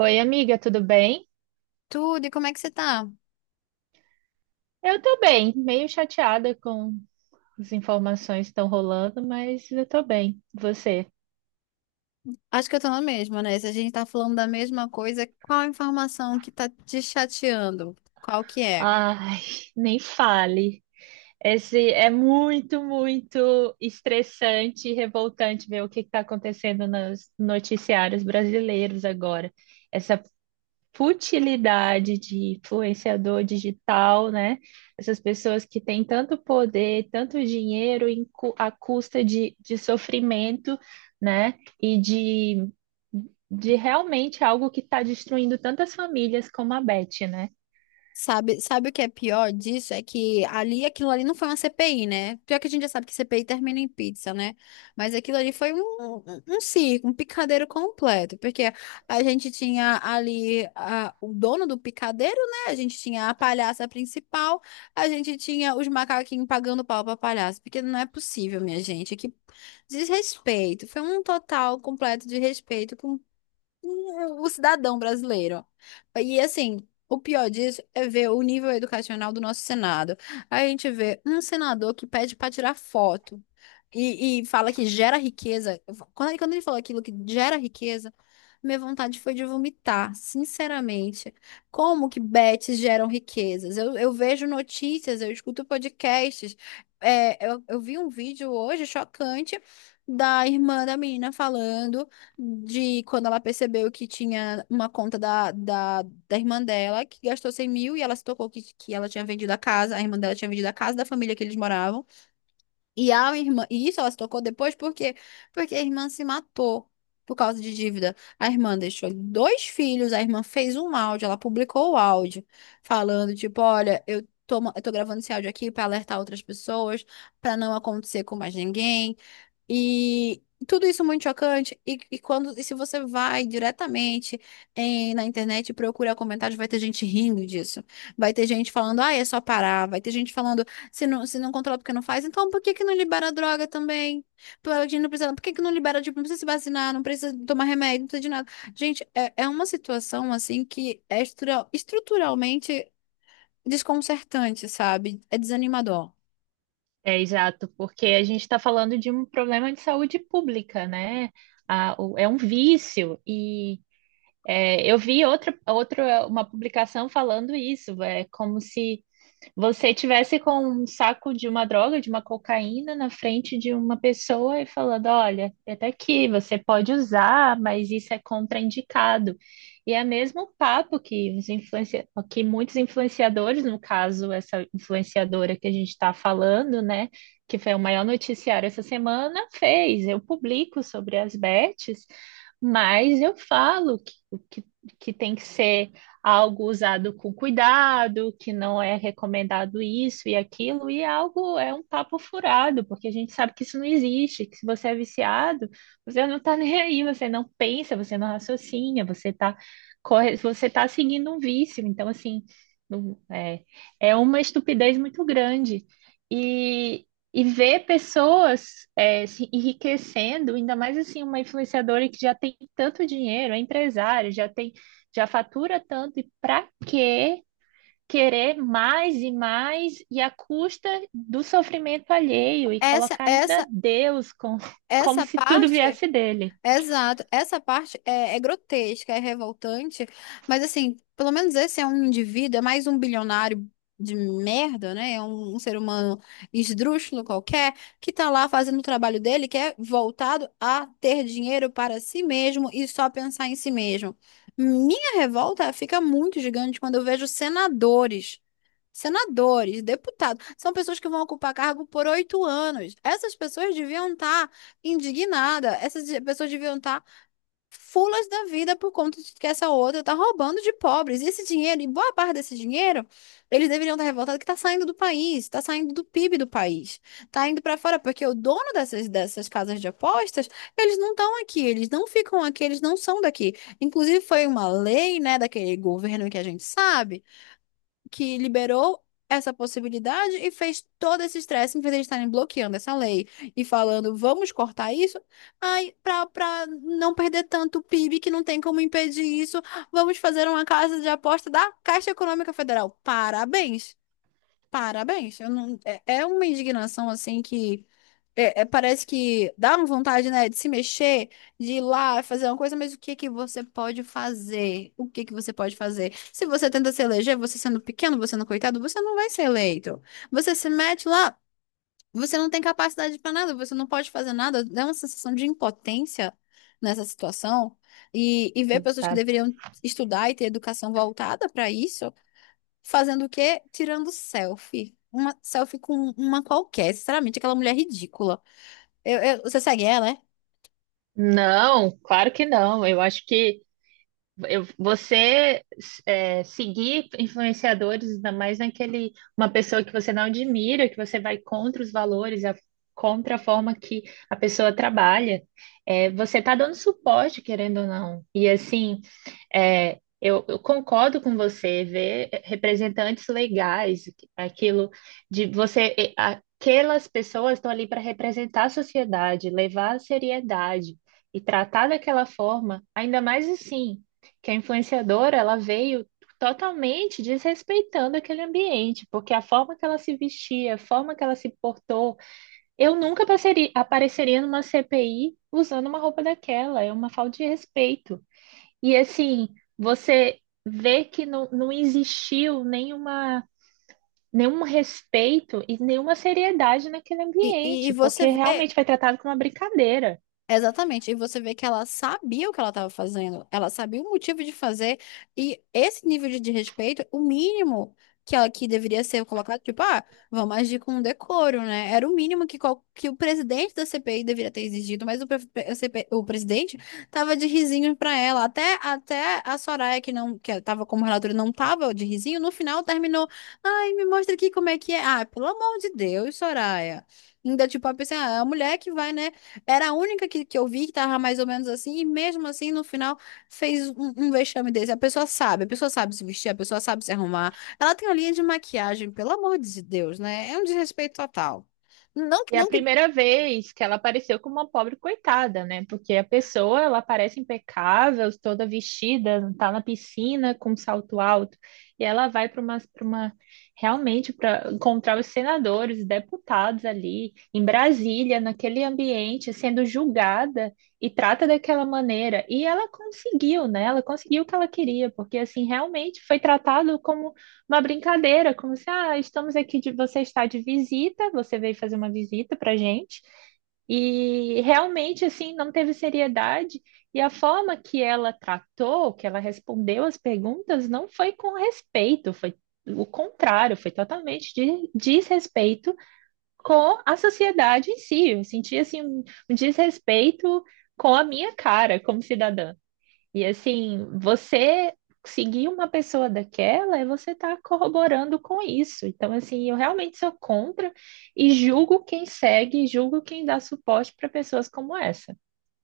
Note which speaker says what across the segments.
Speaker 1: Oi, amiga, tudo bem?
Speaker 2: Tudo, e como é que você tá?
Speaker 1: Eu tô bem, meio chateada com as informações que estão rolando, mas eu tô bem. Você?
Speaker 2: Acho que eu tô na mesma, né? Se a gente tá falando da mesma coisa, qual a informação que tá te chateando? Qual que é?
Speaker 1: Ai, nem fale. Esse é muito, muito estressante e revoltante ver o que está acontecendo nos noticiários brasileiros agora. Essa futilidade de influenciador digital, né? Essas pessoas que têm tanto poder, tanto dinheiro à custa de sofrimento, né? E de realmente algo que está destruindo tantas famílias como a Beth, né?
Speaker 2: Sabe o que é pior disso? É que ali, aquilo ali não foi uma CPI, né? Pior que a gente já sabe que CPI termina em pizza, né? Mas aquilo ali foi um circo, um picadeiro completo, porque a gente tinha ali o dono do picadeiro, né? A gente tinha a palhaça principal, a gente tinha os macaquinhos pagando pau pra palhaça, porque não é possível, minha gente. Que desrespeito. Foi um total completo desrespeito o cidadão brasileiro. E assim, o pior disso é ver o nível educacional do nosso Senado. A gente vê um senador que pede para tirar foto e fala que gera riqueza. Quando ele falou aquilo que gera riqueza, minha vontade foi de vomitar, sinceramente. Como que bets geram riquezas? Eu vejo notícias, eu escuto podcasts. Eu vi um vídeo hoje chocante da irmã da menina falando de quando ela percebeu que tinha uma conta da irmã dela, que gastou 100.000 e ela se tocou que ela tinha vendido a casa, a irmã dela tinha vendido a casa da família que eles moravam. E a irmã, e isso ela se tocou depois, por quê? Porque a irmã se matou por causa de dívida. A irmã deixou dois filhos, a irmã fez um áudio, ela publicou o áudio, falando, tipo, olha, eu tô, eu tô gravando esse áudio aqui pra alertar outras pessoas, pra não acontecer com mais ninguém. E tudo isso muito chocante. E quando, e se você vai diretamente na internet e procura comentários, vai ter gente rindo disso. Vai ter gente falando, ah, é só parar. Vai ter gente falando. Se não controla porque não faz, então por que que não libera a droga também? Por a gente não precisa, por que que não libera, tipo, não precisa se vacinar, não precisa tomar remédio, não precisa de nada. Gente, é uma situação, assim, que é estrutural, estruturalmente desconcertante, sabe? É desanimador.
Speaker 1: É exato, porque a gente está falando de um problema de saúde pública, né? É um vício e é, eu vi outra uma publicação falando isso, é como se você tivesse com um saco de uma droga, de uma cocaína na frente de uma pessoa e falando, olha, até aqui você pode usar, mas isso é contraindicado. E é mesmo o papo que que muitos influenciadores, no caso, essa influenciadora que a gente está falando, né, que foi o maior noticiário essa semana, fez. Eu publico sobre as bets, mas eu falo que, que tem que ser algo usado com cuidado, que não é recomendado isso e aquilo, e é algo é um papo furado, porque a gente sabe que isso não existe, que se você é viciado, você não está nem aí, você não pensa, você não raciocina, você está corre, você tá seguindo um vício. Então, assim, não- é, é uma estupidez muito grande. E, e ver pessoas se enriquecendo, ainda mais assim, uma influenciadora que já tem tanto dinheiro, é empresária, já fatura tanto e para quê querer mais e mais e à custa do sofrimento alheio e
Speaker 2: Essa,
Speaker 1: colocar ainda
Speaker 2: essa,
Speaker 1: Deus com, como
Speaker 2: essa
Speaker 1: se tudo
Speaker 2: parte.
Speaker 1: viesse dele?
Speaker 2: Exato. Essa parte é grotesca, é revoltante, mas assim, pelo menos esse é um indivíduo, é mais um bilionário de merda, né? É um ser humano esdrúxulo qualquer, que tá lá fazendo o trabalho dele, que é voltado a ter dinheiro para si mesmo e só pensar em si mesmo. Minha revolta fica muito gigante quando eu vejo senadores. Senadores, deputados, são pessoas que vão ocupar cargo por 8 anos. Essas pessoas deviam estar indignadas, essas pessoas deviam estar fulas da vida por conta de que essa outra está roubando de pobres. E esse dinheiro, e boa parte desse dinheiro, eles deveriam estar revoltados que está saindo do país, está saindo do PIB do país, está indo para fora, porque o dono dessas casas de apostas, eles não estão aqui, eles não ficam aqui, eles não são daqui. Inclusive, foi uma lei, né, daquele governo que a gente sabe que liberou essa possibilidade e fez todo esse estresse, em vez de eles estarem bloqueando essa lei e falando, vamos cortar isso, ai para não perder tanto PIB que não tem como impedir isso, vamos fazer uma casa de aposta da Caixa Econômica Federal. Parabéns. Parabéns. Eu não, é, uma indignação assim que é, é, parece que dá uma vontade, né, de se mexer, de ir lá fazer uma coisa, mas o que que você pode fazer? O que que você pode fazer? Se você tenta se eleger, você sendo pequeno, você sendo coitado, você não vai ser eleito. Você se mete lá, você não tem capacidade para nada, você não pode fazer nada, dá uma sensação de impotência nessa situação. E ver pessoas que
Speaker 1: Exato.
Speaker 2: deveriam estudar e ter educação voltada para isso, fazendo o quê? Tirando selfie. Uma selfie com uma qualquer, sinceramente, aquela mulher ridícula. Você segue ela, é?
Speaker 1: Não, claro que não. Eu acho que eu, você é, seguir influenciadores, ainda mais naquele, uma pessoa que você não admira, que você vai contra os valores, contra a forma que a pessoa trabalha, é, você está dando suporte, querendo ou não. E assim, eu concordo com você, ver representantes legais, aquilo aquelas pessoas estão ali para representar a sociedade, levar a seriedade e tratar daquela forma, ainda mais assim que a influenciadora ela veio totalmente desrespeitando aquele ambiente, porque a forma que ela se vestia, a forma que ela se portou, eu nunca passaria- apareceria numa CPI usando uma roupa daquela, é uma falta de respeito. E assim, você vê que não existiu nenhum respeito e nenhuma seriedade naquele
Speaker 2: E
Speaker 1: ambiente,
Speaker 2: você
Speaker 1: porque
Speaker 2: vê.
Speaker 1: realmente foi tratado como uma brincadeira.
Speaker 2: Exatamente, e você vê que ela sabia o que ela estava fazendo, ela sabia o motivo de fazer, e esse nível de desrespeito, o mínimo que ela que deveria ser colocado, tipo, ah, vamos agir com decoro, né? Era o mínimo que, que o presidente da CPI deveria ter exigido, mas o presidente tava de risinho pra ela, até a Soraya, que não, que tava como relatora, não tava de risinho, no final terminou, ai, me mostra aqui como é que é, ah, pelo amor de Deus, Soraya. Ainda, tipo, a pessoa, ah, é a mulher que vai, né? Era a única que eu vi que tava mais ou menos assim, e mesmo assim, no final, fez um vexame desse. A pessoa sabe se vestir, a pessoa sabe se arrumar. Ela tem uma linha de maquiagem, pelo amor de Deus, né? É um desrespeito total. Não,
Speaker 1: E é a
Speaker 2: não que
Speaker 1: primeira vez que ela apareceu como uma pobre coitada, né? Porque a pessoa, ela aparece impecável, toda vestida, tá na piscina com um salto alto, e ela vai para uma realmente para encontrar os senadores, os deputados ali em Brasília, naquele ambiente, sendo julgada e trata daquela maneira. E ela conseguiu, né? Ela conseguiu o que ela queria, porque assim, realmente foi tratado como uma brincadeira, como se, ah, estamos aqui de você está de visita, você veio fazer uma visita pra gente. E realmente assim não teve seriedade e a forma que ela tratou, que ela respondeu as perguntas não foi com respeito, foi o contrário, foi totalmente de desrespeito com a sociedade em si. Eu senti assim um desrespeito com a minha cara como cidadã. E assim, você seguir uma pessoa daquela é você estar corroborando com isso. Então, assim, eu realmente sou contra e julgo quem segue, julgo quem dá suporte para pessoas como essa.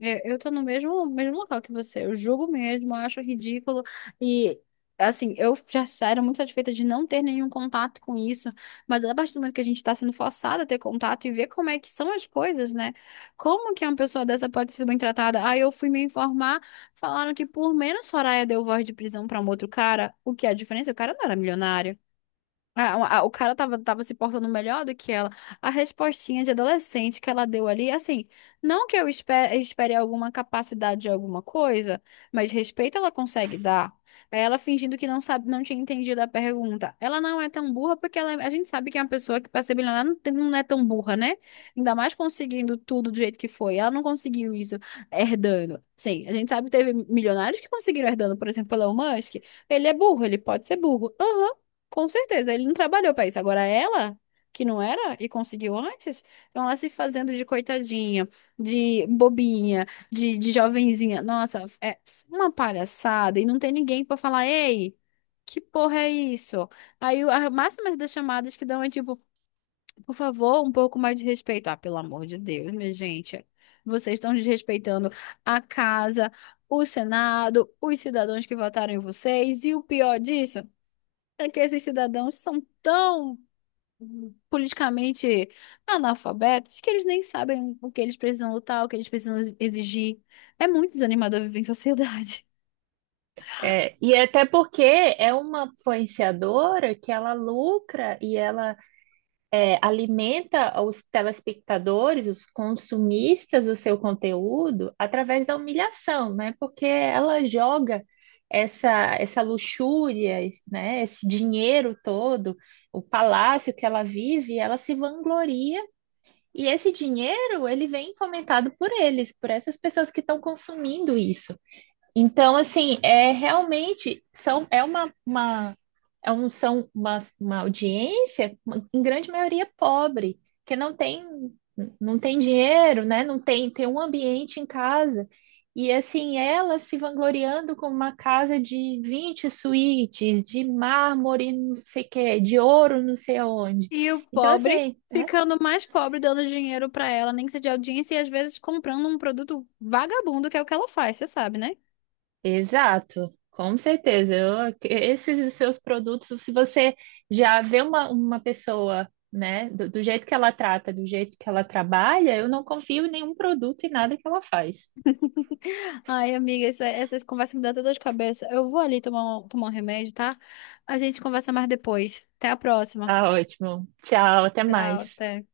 Speaker 2: É, eu tô no mesmo local que você. Eu julgo mesmo, eu acho ridículo. E, assim, eu já era muito satisfeita de não ter nenhum contato com isso. Mas a partir do momento que a gente tá sendo forçada a ter contato e ver como é que são as coisas, né? Como que uma pessoa dessa pode ser bem tratada? Aí eu fui me informar, falaram que por menos Soraya deu voz de prisão pra um outro cara. O que é a diferença? O cara não era milionário. O cara tava se portando melhor do que ela. A respostinha de adolescente que ela deu ali, assim, não que eu espere alguma capacidade de alguma coisa, mas respeito ela consegue dar. Aí ela fingindo que não sabe, não tinha entendido a pergunta. Ela não é tão burra porque ela, a gente sabe que é uma pessoa que para ser bilionária não, não é tão burra, né? Ainda mais conseguindo tudo do jeito que foi. Ela não conseguiu isso herdando. Sim, a gente sabe que teve milionários que conseguiram herdando, por exemplo, o Elon Musk. Ele é burro, ele pode ser burro. Aham, com certeza, ele não trabalhou para isso. Agora ela, que não era e conseguiu antes, então ela se fazendo de coitadinha, de bobinha, de jovenzinha. Nossa, é uma palhaçada e não tem ninguém para falar, ei, que porra é isso? Aí a máxima das chamadas que dão é tipo, por favor, um pouco mais de respeito. Ah, pelo amor de Deus, minha gente, vocês estão desrespeitando a casa, o Senado, os cidadãos que votaram em vocês e o pior disso. É que esses cidadãos são tão politicamente analfabetos que eles nem sabem o que eles precisam lutar, o que eles precisam exigir. É muito desanimador viver em sociedade.
Speaker 1: É, e até porque é uma influenciadora que ela lucra e ela é, alimenta os telespectadores, os consumistas do seu conteúdo através da humilhação, né? Porque ela joga essa luxúria, esse, né? Esse dinheiro todo, o palácio que ela vive, ela se vangloria e esse dinheiro ele vem fomentado por eles, por essas pessoas que estão consumindo isso. Então, assim, é realmente são, é uma, é um, são uma audiência, em grande maioria, pobre, que não tem dinheiro, né? Não tem, tem um ambiente em casa. E assim, ela se vangloriando com uma casa de 20 suítes, de mármore, não sei o quê, de ouro, não sei aonde.
Speaker 2: E o
Speaker 1: Então,
Speaker 2: pobre
Speaker 1: assim, é
Speaker 2: ficando mais pobre, dando dinheiro pra ela, nem que seja de audiência, e às vezes comprando um produto vagabundo, que é o que ela faz, você sabe, né?
Speaker 1: Exato, com certeza. Esses seus produtos, se você já vê uma pessoa, né, do jeito que ela trata, do jeito que ela trabalha, eu não confio em nenhum produto e nada que ela faz.
Speaker 2: Ai, amiga, essas conversas me dão até dor de cabeça. Eu vou ali tomar um remédio, tá? A gente conversa mais depois. Até a próxima.
Speaker 1: Tá ótimo. Tchau, até
Speaker 2: Tchau,
Speaker 1: mais.
Speaker 2: até.